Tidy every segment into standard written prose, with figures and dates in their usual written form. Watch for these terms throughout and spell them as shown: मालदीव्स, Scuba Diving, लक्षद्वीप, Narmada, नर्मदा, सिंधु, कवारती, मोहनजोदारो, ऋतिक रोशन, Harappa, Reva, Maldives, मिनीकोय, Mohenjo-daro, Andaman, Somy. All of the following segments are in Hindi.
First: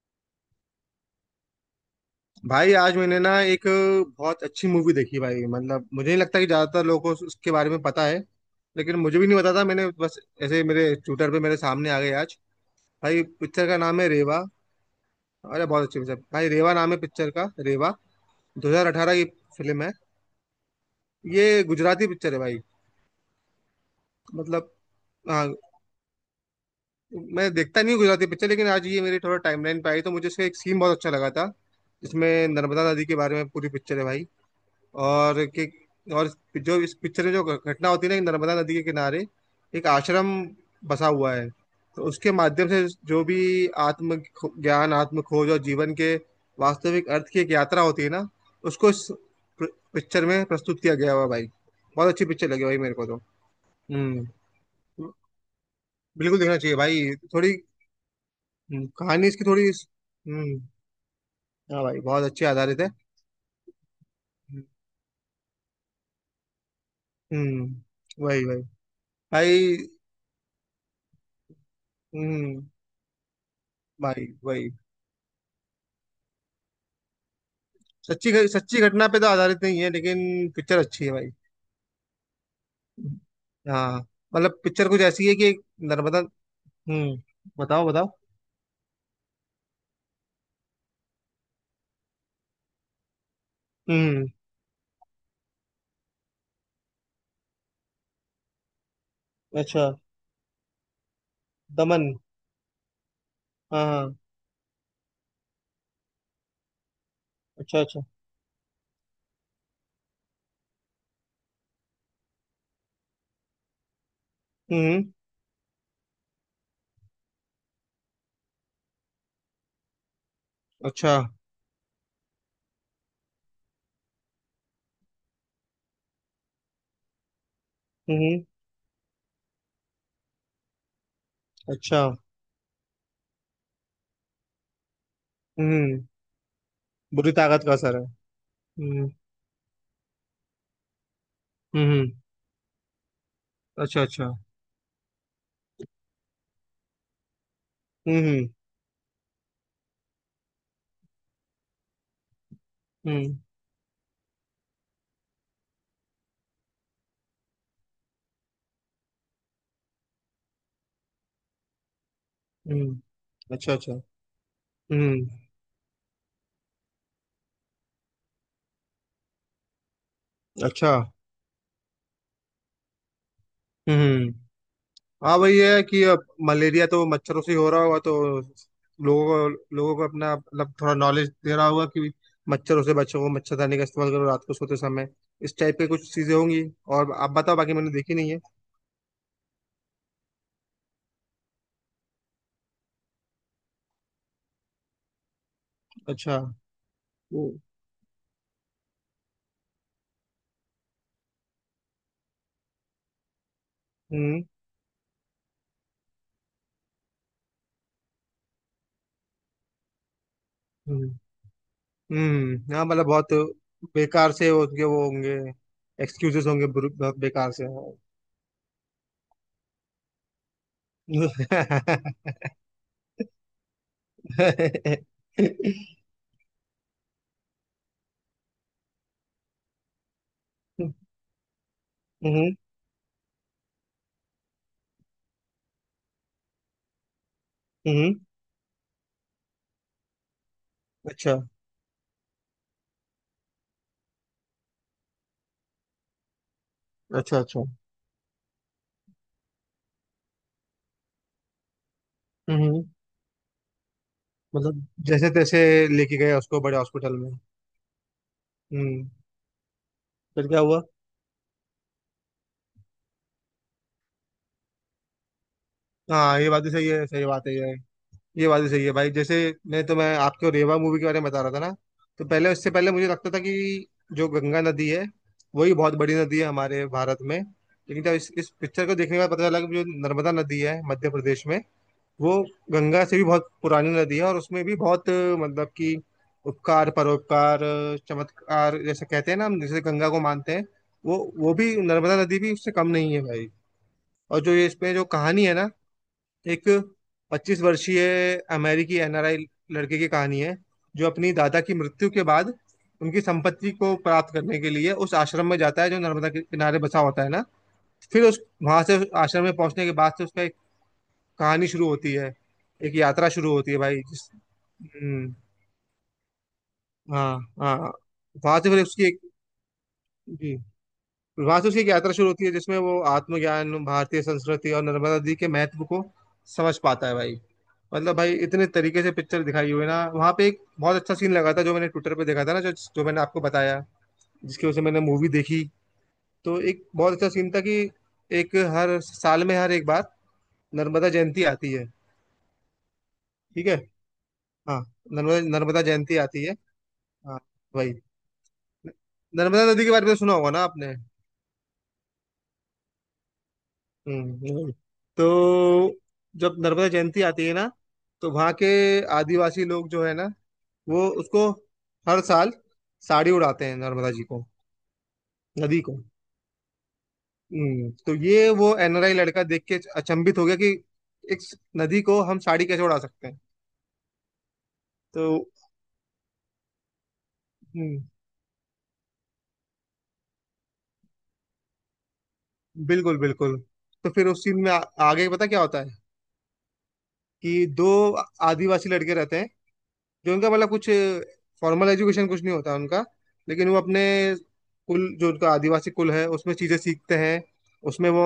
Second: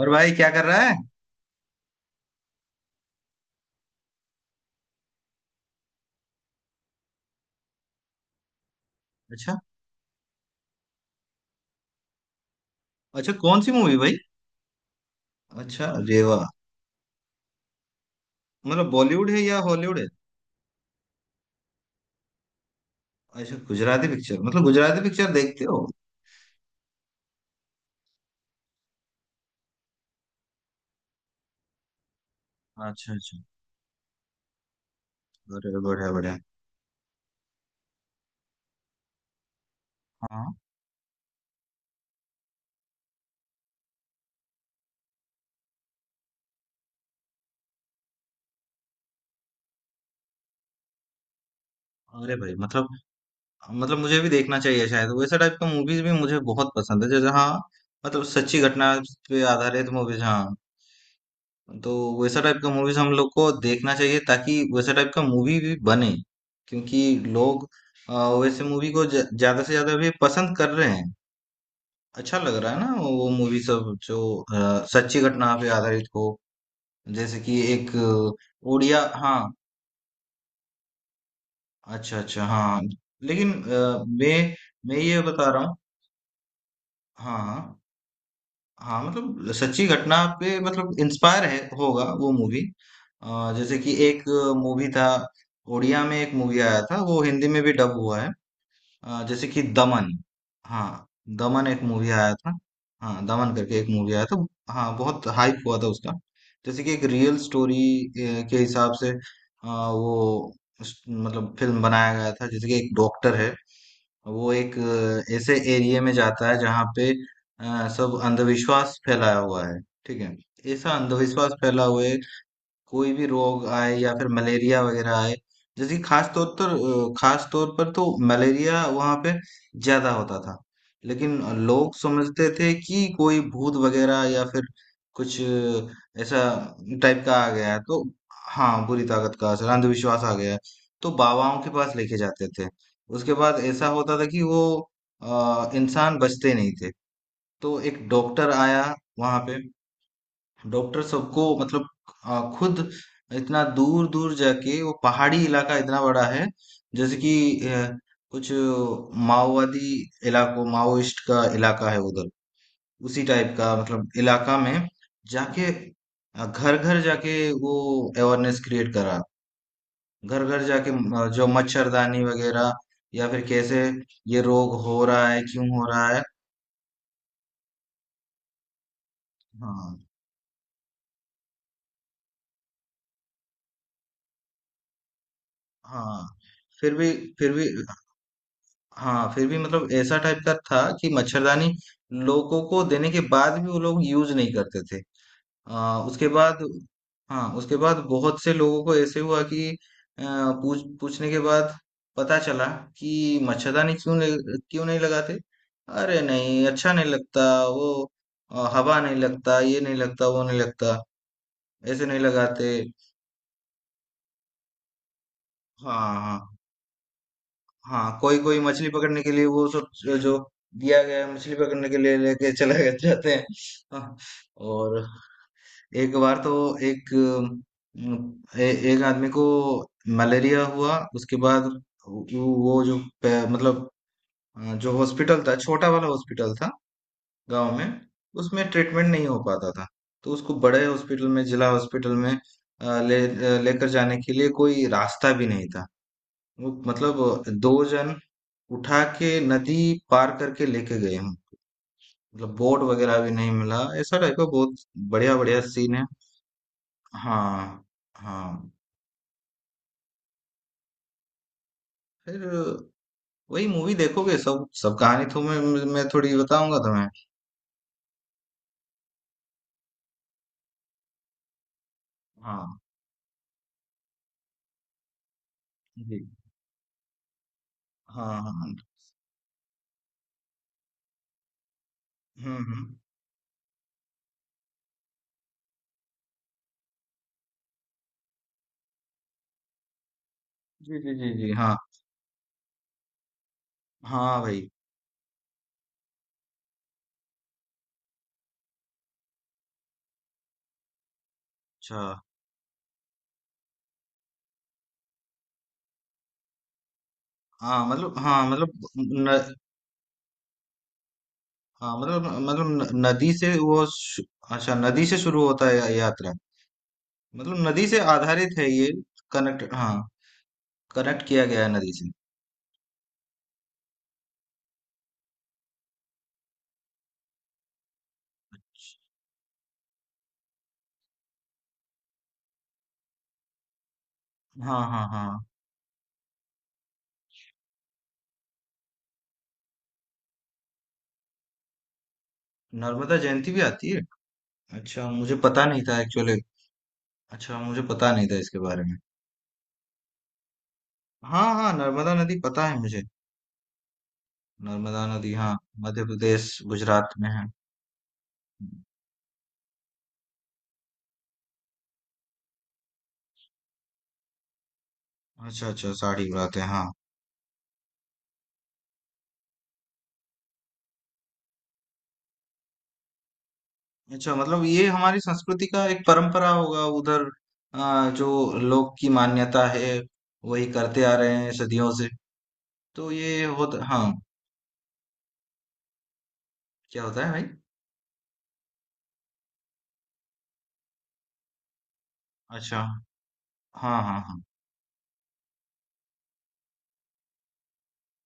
और भाई क्या कर रहा है। भाई आज मैंने ना एक बहुत अच्छी मूवी देखी भाई। मतलब मुझे नहीं लगता कि ज्यादातर लोगों को उसके बारे में पता है लेकिन मुझे भी नहीं पता अच्छा, था। मैंने बस ऐसे मेरे ट्विटर पे मेरे सामने आ गई आज। भाई अच्छा, कौन पिक्चर सी का मूवी नाम है भाई। रेवा। अरे बहुत अच्छा, अच्छी पिक्चर रेवा। भाई, रेवा नाम है पिक्चर का। रेवा मतलब 2018 बॉलीवुड की है या फिल्म है। हॉलीवुड है। ये गुजराती पिक्चर है भाई। अच्छा, गुजराती पिक्चर, मतलब मतलब गुजराती पिक्चर हाँ, देखते हो। मैं देखता नहीं हूँ गुजराती पिक्चर लेकिन आज ये मेरी थोड़ा टाइमलाइन पे आई तो मुझे इसका एक सीन बहुत अच्छा लगा था जिसमें नर्मदा नदी अच्छा, के बारे अच्छा। में पूरी पिक्चर है भाई। और कि अरे, बढ़िया और बढ़िया। जो इस पिक्चर में जो घटना होती है ना कि नर्मदा नदी के किनारे एक आश्रम हाँ। बसा हुआ है, तो उसके माध्यम से जो भी ज्ञान, आत्म खोज और जीवन के वास्तविक अर्थ की एक यात्रा होती है ना उसको इस पिक्चर में प्रस्तुत किया गया हुआ है भाई। बहुत अच्छी अरे पिक्चर भाई लगी भाई मतलब मेरे को तो। मतलब मुझे हम्म, भी देखना चाहिए शायद। वैसा टाइप का मूवीज भी मुझे बिल्कुल देखना बहुत चाहिए पसंद है, भाई जैसे। हाँ। थोड़ी। मतलब सच्ची घटना कहानी पे इसकी थोड़ी आधारित मूवीज। हाँ। हम्म। हाँ तो भाई बहुत वैसा अच्छी टाइप का आधारित है। मूवीज हम लोग को देखना चाहिए, ताकि वैसा टाइप का मूवी भी बने, क्योंकि लोग अ, हम्म, वही वही वैसे मूवी को ज्यादा भाई। से ज्यादा भी पसंद कर रहे हैं। अच्छा लग हम्म रहा है ना वो मूवी सब, जो भाई, वही। सच्ची घटना पे आधारित हो। जैसे कि एक सच्ची उड़िया, घटना पे तो हाँ। आधारित नहीं है लेकिन पिक्चर अच्छी है भाई। अच्छा, अच्छा, हाँ। लेकिन हाँ मैं मतलब पिक्चर मैं कुछ ये ऐसी है कि बता एक रहा हूँ। नर्मदा। हम्म, हाँ, हाँ, बताओ बताओ। हाँ, मतलब सच्ची घटना पे, मतलब इंस्पायर है होगा वो मूवी। जैसे कि एक हम्म। मूवी था। उड़िया में एक मूवी आया था, वो हिंदी में भी डब हुआ है। जैसे कि अच्छा, दमन। हाँ। दमन एक मूवी दमन। आया था। हाँ, दमन करके हाँ एक मूवी हाँ। आया था। हाँ, बहुत हाइप हुआ था उसका। जैसे कि एक रियल स्टोरी अच्छा अच्छा। के हिसाब से वो, मतलब फिल्म बनाया गया था। जैसे कि एक डॉक्टर है, वो एक हम्म। ऐसे एरिया में जाता है जहाँ पे सब अंधविश्वास फैलाया हुआ है। ठीक है। ऐसा अच्छा। अंधविश्वास फैला हुए, कोई भी रोग आए या फिर मलेरिया वगैरह आए। जैसे कि खास तौर पर, खास तौर पर तो हम्म। मलेरिया वहां पे ज्यादा होता था। लेकिन लोग अच्छा। समझते थे कि कोई भूत वगैरह या फिर कुछ हम्म। ऐसा टाइप बुरी का आ ताकत गया का है, असर तो। है। हाँ, बुरी हम्म। ताकत का असर, अंधविश्वास आ गया है। तो बाबाओं के पास हम्म। लेके जाते थे। उसके बाद ऐसा अच्छा होता था अच्छा। कि वो इंसान बचते नहीं थे। तो एक हम्म। डॉक्टर आया वहां पे। डॉक्टर सबको मतलब खुद हम्म। इतना दूर दूर जाके, वो पहाड़ी इलाका इतना बड़ा है। जैसे कि अ, कुछ माओवादी इलाकों, माओइस्ट का इलाका है उधर। हम्म। उसी टाइप अच्छा का, अच्छा। मतलब इलाका में हम्म। जाके, घर घर जाके वो अवेयरनेस क्रिएट करा। घर घर जाके अच्छा। जो मच्छरदानी वगैरह, या फिर कैसे हम्म। ये रोग हो रहा हाँ है, वही क्यों है हो कि रहा है। अब मलेरिया तो मच्छरों से ही हो रहा होगा तो लोगों को लोगों हाँ, को अपना मतलब थोड़ा नॉलेज दे रहा होगा कि मच्छरों से बचो, मच्छरदानी का इस्तेमाल करो रात को सोते समय। इस टाइप के कुछ हाँ। चीजें होंगी। फिर भी, और आप फिर बताओ, भी, बाकी मैंने देखी नहीं है। हाँ, फिर भी मतलब ऐसा टाइप का था कि मच्छरदानी लोगों को देने के बाद भी वो लोग यूज नहीं करते थे। उसके अच्छा। बाद। हाँ, हम्म। उसके बाद बहुत से लोगों को ऐसे हुआ कि पूछने के बाद पता चला कि मच्छरदानी क्यों नहीं, हम्म। क्यों नहीं लगाते। अरे नहीं, अच्छा नहीं लगता वो, हवा नहीं लगता, ये नहीं लगता, वो नहीं लगता, ऐसे नहीं लगाते। हाँ मतलब बहुत बेकार से उनके वो होंगे। हाँ, हाँ। एक्सक्यूजेस होंगे बहुत बेकार से हाँ, कोई कोई मछली पकड़ने के लिए वो सब जो जो दिया गया है, मछली पकड़ने के लिए लेके जाते हैं। हाँ, और एक बार तो एक आदमी को मलेरिया हम्म। हुआ। उसके बाद वो वो जो मतलब जो हॉस्पिटल था, छोटा वाला हॉस्पिटल था गांव में, हम्म। उसमें ट्रीटमेंट नहीं हो पाता था। तो उसको बड़े हॉस्पिटल अच्छा में, जिला हॉस्पिटल में लेकर जाने के लिए कोई रास्ता भी नहीं था। वो, अच्छा। मतलब अच्छा। दो जन उठा के नदी पार करके लेके गए। हम, मतलब बोट हम्म। वगैरह भी नहीं मिला, ऐसा टाइप का बहुत। मतलब जैसे बढ़िया, तैसे बढ़िया सीन है। लेके गए उसको बड़े हॉस्पिटल में। हाँ, हाँ। हम्म, फिर क्या हुआ? फिर वही, मूवी देखोगे, सब सब कहानी तो मैं थोड़ी हाँ ये बात भी बताऊंगा सही तुम्हें। है, सही बात है ये। ये बात भी सही है भाई। जैसे मैं तो, मैं आपको रेवा मूवी के बारे में बता रहा था ना, तो पहले हाँ, उससे पहले मुझे लगता था कि जो गंगा नदी है वही बहुत बड़ी जी। नदी है हमारे भारत में, लेकिन जब इस हाँ, इस हाँ, हाँ। पिक्चर को देखने के बाद पता चला कि जो नर्मदा नदी है मध्य प्रदेश में वो हम्म, हम्म। गंगा से भी बहुत पुरानी नदी है और उसमें भी बहुत, मतलब कि उपकार, परोपकार, चमत्कार जैसे कहते हैं ना हम, जैसे गंगा को मानते हैं जी, जी, वो जी, जी, वो हाँ, भी, नर्मदा नदी भी उससे कम नहीं है भाई। हाँ, और जो ये भाई। इसमें जो कहानी है ना, एक 25 वर्षीय अमेरिकी एनआरआई लड़के की कहानी है जो अपनी दादा की अच्छा, मृत्यु के बाद उनकी संपत्ति को प्राप्त करने के लिए उस आश्रम में जाता है जो नर्मदा के किनारे बसा होता है ना। हाँ मतलब, फिर उस हाँ मतलब वहां से उस आश्रम में न, पहुंचने के बाद से उसका कहानी शुरू हाँ होती मतलब है, मतलब एक यात्रा नदी से शुरू होती है वो भाई जिस। अच्छा, नदी से हम्म, शुरू होता है यात्रा। हाँ मतलब नदी हाँ। से आधारित वहां है से फिर ये। उसकी एक। कनेक्ट, हाँ। जी। कनेक्ट किया वहां गया से है उसकी एक नदी से। यात्रा शुरू होती है जिसमें वो आत्मज्ञान, भारतीय संस्कृति और नर्मदा नदी के महत्व को समझ पाता है भाई। मतलब भाई इतने तरीके से पिक्चर दिखाई हुई है ना, वहां पे एक बहुत अच्छा सीन लगा था जो मैंने ट्विटर पे देखा था ना, जो जो मैंने आपको बताया जिसकी वजह हाँ, से मैंने हाँ, मूवी हाँ। देखी। तो एक बहुत अच्छा सीन था कि एक हर साल में हर एक बार नर्मदा जयंती आती है। नर्मदा जयंती भी ठीक है। आती है। हाँ। अच्छा, मुझे नर्मदा पता नहीं नर्मदा था जयंती एक्चुअली। आती है। हाँ अच्छा, मुझे वही। पता नहीं था इसके बारे में। नर्मदा नदी के बारे में सुना होगा ना आपने? हाँ, हाँ, नर्मदा नदी पता है मुझे। वही। नर्मदा नदी, हाँ। तो मध्य प्रदेश, जब नर्मदा गुजरात जयंती में है। आती है ना तो वहाँ के आदिवासी लोग जो है ना वो उसको हर साल साड़ी उड़ाते हैं नर्मदा जी को, अच्छा, नदी अच्छा, को। साड़ी बात है, हाँ। हम्म। तो ये वो एनआरआई लड़का देख के अचंभित हो गया कि एक नदी को हम साड़ी कैसे उड़ा सकते हैं? अच्छा, मतलब ये हमारी तो संस्कृति का एक परंपरा होगा उधर, हम्म, जो लोग की मान्यता है। वही करते आ रहे हैं सदियों से। तो बिल्कुल ये बिल्कुल। होता, हाँ। तो फिर उस सीन में आगे पता क्या होता है क्या होता है भाई। कि दो आदिवासी लड़के रहते हैं जो उनका मतलब कुछ फॉर्मल एजुकेशन कुछ नहीं होता अच्छा, उनका, लेकिन वो हाँ, अपने हाँ, हाँ। कुल, जो उनका आदिवासी कुल है, उसमें चीज़ें सीखते हैं। उसमें वो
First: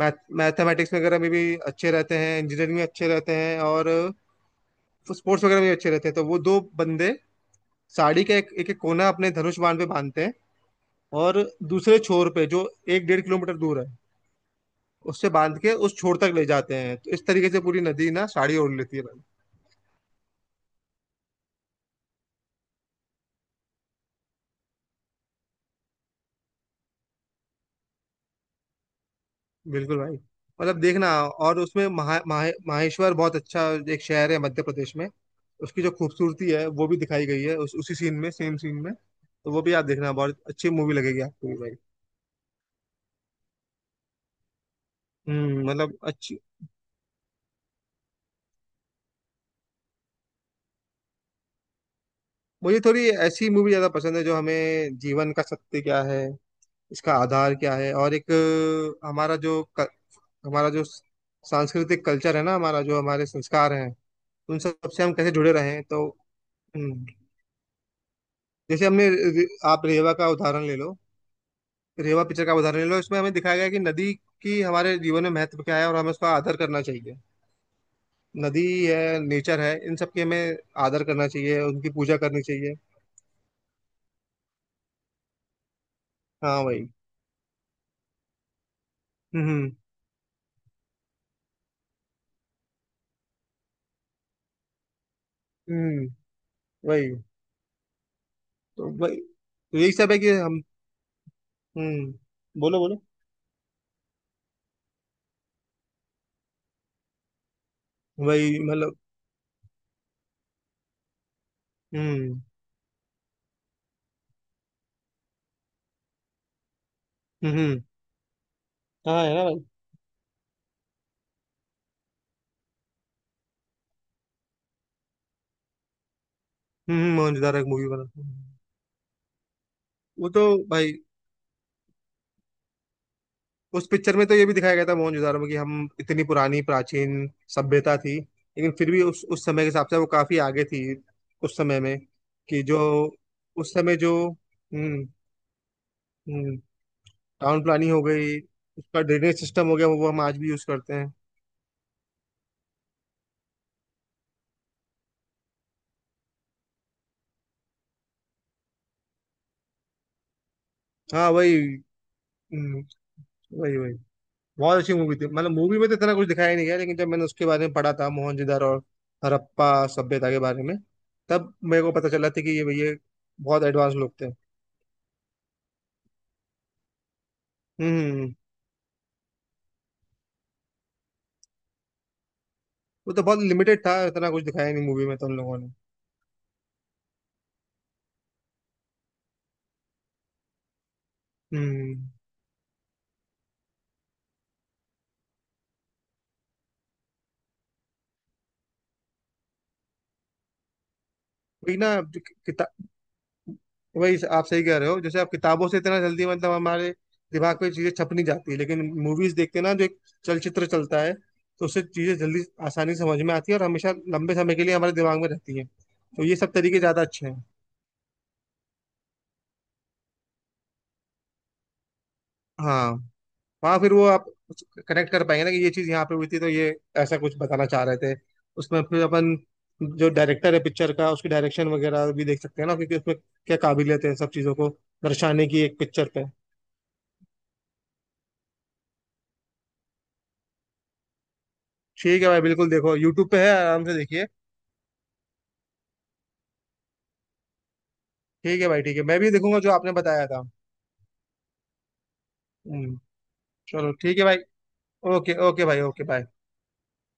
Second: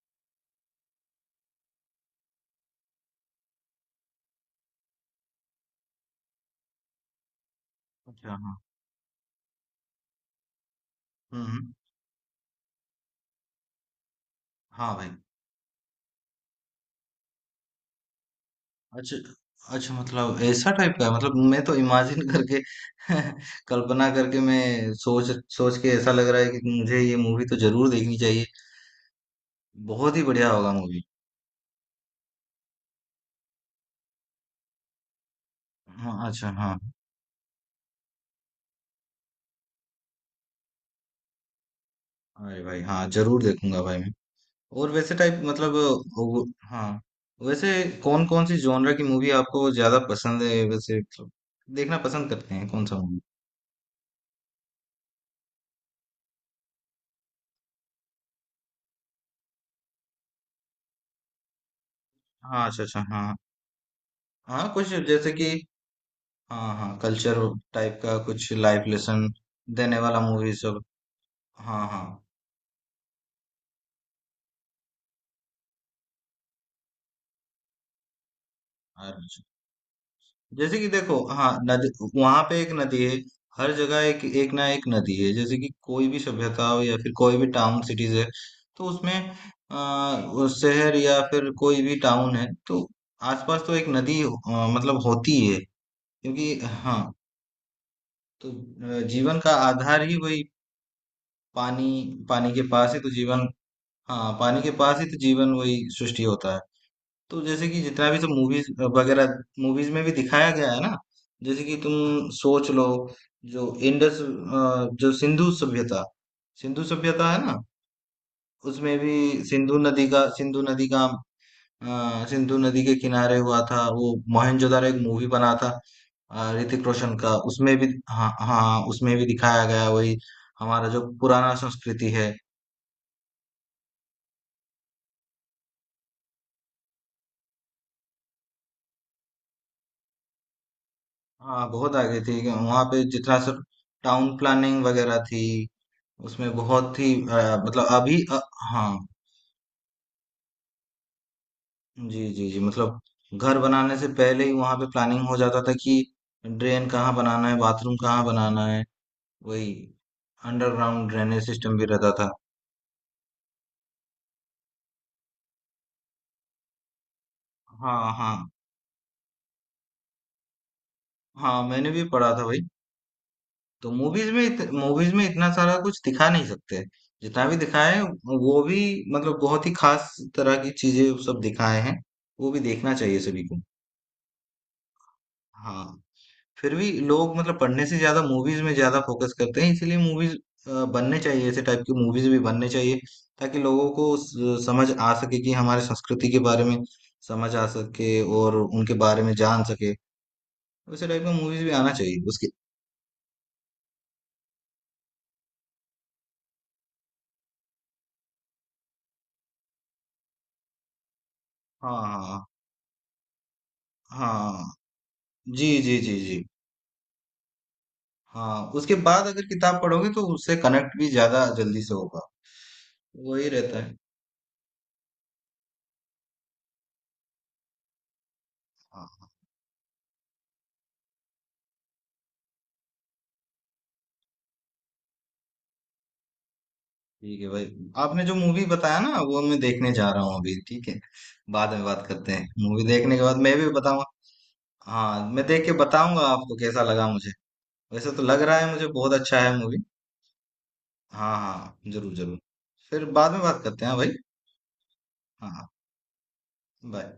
मैथ मैथमेटिक्स वगैरह में भी अच्छे रहते हैं, इंजीनियरिंग में अच्छे रहते हैं और स्पोर्ट्स वगैरह में भी अच्छे रहते हैं। तो वो दो बंदे साड़ी अच्छा, का एक हाँ। एक, एक कोना अपने धनुष बाण पे बांधते हैं और हम्म, दूसरे छोर पे, जो एक 1.5 किलोमीटर दूर है, हाँ भाई। उससे बांध के उस छोर तक ले जाते हैं, तो इस तरीके से पूरी नदी ना साड़ी ओढ़ लेती है। अच्छा, अच्छा, मतलब ऐसा टाइप का है। मतलब मैं तो इमेजिन करके कल्पना करके, मैं सोच सोच के ऐसा लग रहा है कि मुझे ये मूवी तो जरूर देखनी चाहिए। बिल्कुल भाई। बहुत ही बढ़िया होगा मतलब मूवी। देखना, और उसमें महा, महा, माहेश्वर बहुत अच्छा एक शहर है मध्य प्रदेश में, उसकी जो हाँ, खूबसूरती अच्छा, है हाँ। वो भी दिखाई गई है उसी सीन में, सेम सीन में, तो वो भी आप देखना, बहुत अच्छी मूवी लगेगी आपको भी भाई। अरे भाई, हाँ जरूर देखूंगा भाई मैं। और वैसे टाइप, हम्म, मतलब मतलब अच्छी। हाँ। वैसे, कौन कौन सी जॉनर की मूवी आपको ज्यादा पसंद है, वैसे मतलब देखना पसंद करते हैं मुझे कौन सा थोड़ी मूवी। ऐसी मूवी ज्यादा पसंद है जो हमें जीवन का सत्य क्या है, इसका आधार क्या है, और एक अ, हमारा जो क- हमारा जो सांस्कृतिक कल्चर है ना, हाँ, हमारा अच्छा, जो अच्छा, हमारे हाँ। संस्कार हैं, उन हाँ, कुछ सब से हम कैसे जैसे कि। जुड़े रहे हैं तो। हाँ, हाँ, हम्म, कल्चर टाइप का कुछ लाइफ जैसे हमने लेसन आप देने रेवा वाला का मूवी उदाहरण ले सब। लो, हाँ, हाँ। रेवा पिक्चर का उदाहरण ले लो, इसमें हमें दिखाया गया है कि नदी की हमारे जीवन में महत्व क्या है और हमें उसका आदर करना चाहिए। नदी है, अच्छा, नेचर है, इन सब की हमें जैसे कि आदर देखो, करना हाँ, चाहिए, नदी। उनकी पूजा वहां करनी पे एक चाहिए। नदी है। हर जगह एक एक, ना एक नदी है, जैसे कि कोई भी हाँ सभ्यता हो वही। या फिर कोई भी टाउन सिटीज है। तो उसमें हम्म। हम्म। वो शहर या फिर कोई भी टाउन है, तो आसपास तो एक नदी मतलब होती है, हम्म, क्योंकि, हाँ। वही। तो तो वही जीवन का तो, यही आधार सब ही है कि वही, हम। पानी। हम्म, पानी के बोलो पास ही बोलो। तो जीवन। हाँ, पानी के पास ही तो जीवन, वही सृष्टि होता है। तो जैसे कि जितना भी सब वही मूवीज मतलब। वगैरह, मूवीज में भी दिखाया गया है ना। जैसे कि तुम हम्म। सोच लो, जो सिंधु सभ्यता, सिंधु सभ्यता है हम्म। ना, उसमें भी हाँ है ना भाई। सिंधु नदी का सिंधु नदी के किनारे हुआ था वो मोहनजोदारो, एक मूवी बना था। ऋतिक हम्म, रोशन का। मोहनजोदारो एक उसमें भी, मूवी बना। हाँ, हाँ, हाँ, उसमें भी दिखाया गया वही, वो तो हमारा भाई जो पुराना संस्कृति है। उस पिक्चर में तो ये भी दिखाया गया था मोहनजोदारो में कि हम इतनी पुरानी प्राचीन सभ्यता थी, लेकिन फिर भी उस समय के हिसाब से वो काफी आगे थी उस हाँ, समय बहुत में। आगे थी कि जो वहां पे। जितना सब उस समय जो टाउन प्लानिंग हम्म। वगैरह थी, उसमें हम्म, बहुत ही टाउन मतलब, प्लानिंग हो अभी गई, हाँ। उसका ड्रेनेज सिस्टम हो गया, वो हम आज भी यूज करते हैं। जी, जी, जी, मतलब घर बनाने से पहले ही वहां पे प्लानिंग हो जाता था कि ड्रेन कहाँ बनाना है, बाथरूम कहाँ बनाना है। वही अंडरग्राउंड हाँ ड्रेनेज वही। सिस्टम भी रहता था। हम्म, वही वही। बहुत अच्छी मूवी थी। मतलब मूवी में तो इतना कुछ दिखाया ही नहीं गया, लेकिन जब मैंने उसके बारे में पढ़ा था, हाँ, हाँ, मोहनजोदारो और हड़प्पा सभ्यता के बारे में, तब हाँ, मेरे मैंने को भी पता चला पढ़ा था था कि भाई। ये बहुत तो एडवांस लोग थे। मूवीज में इतना सारा कुछ दिखा नहीं सकते। जितना भी दिखाए हम्म। वो भी मतलब बहुत ही खास तरह की चीजें सब दिखाए हैं। वो भी देखना वो चाहिए तो बहुत सभी को। लिमिटेड था, इतना कुछ दिखाया नहीं मूवी में तो उन लोगों ने। हाँ, फिर भी लोग मतलब पढ़ने से ज्यादा मूवीज में ज्यादा फोकस करते हैं, इसलिए मूवीज बनने चाहिए, ऐसे टाइप की हम्म। मूवीज भी बनने चाहिए, ताकि लोगों को समझ आ सके कि हमारे संस्कृति के बारे में समझ आ सके और उनके बारे में जान सके। वैसे टाइप का मूवीज भी वही आना ना चाहिए जो कि- उसके। किता वही, आप सही कह रहे हो, जैसे आप किताबों से इतना जल्दी, मतलब हमारे दिमाग में चीजें छप नहीं जाती, लेकिन मूवीज देखते ना, जो एक चलचित्र चलता है तो उससे हाँ, चीजें हाँ, जल्दी आसानी से समझ में आती है और हमेशा हाँ, लंबे समय के हाँ, लिए हमारे दिमाग में रहती है, जी, जी, जी, तो ये जी। सब तरीके ज्यादा अच्छे हैं। हाँ, उसके बाद अगर किताब पढ़ोगे तो उससे कनेक्ट भी ज्यादा जल्दी से होगा। हाँ। वही हाँ, रहता फिर है, वो आप कनेक्ट कर पाएंगे ना कि ये चीज़ यहाँ पे हुई थी तो ये ऐसा कुछ बताना चाह रहे थे। उसमें फिर हाँ। अपन जो डायरेक्टर है पिक्चर का उसकी डायरेक्शन वगैरह भी देख सकते हैं ना, क्योंकि उसमें क्या काबिलियत है सब चीज़ों को दर्शाने की एक पिक्चर पे। ठीक है भाई। आपने जो मूवी बताया ना, वो मैं देखने जा रहा हूँ अभी। ठीक है, बाद में बात ठीक है करते भाई, हैं, बिल्कुल मूवी देखो, देखने के यूट्यूब बाद पे है, मैं भी आराम से बताऊंगा। देखिए। हाँ, मैं देख के बताऊंगा आपको कैसा लगा मुझे। वैसे तो लग रहा ठीक है है भाई, मुझे ठीक है, बहुत मैं भी अच्छा है देखूंगा जो मूवी। आपने बताया था। हाँ, हाँ, जरूर जरूर। हम्म, फिर बाद में बात करते चलो हैं भाई। ठीक है भाई। ओके हाँ, ओके हाँ, भाई, ओके बाय। बाय।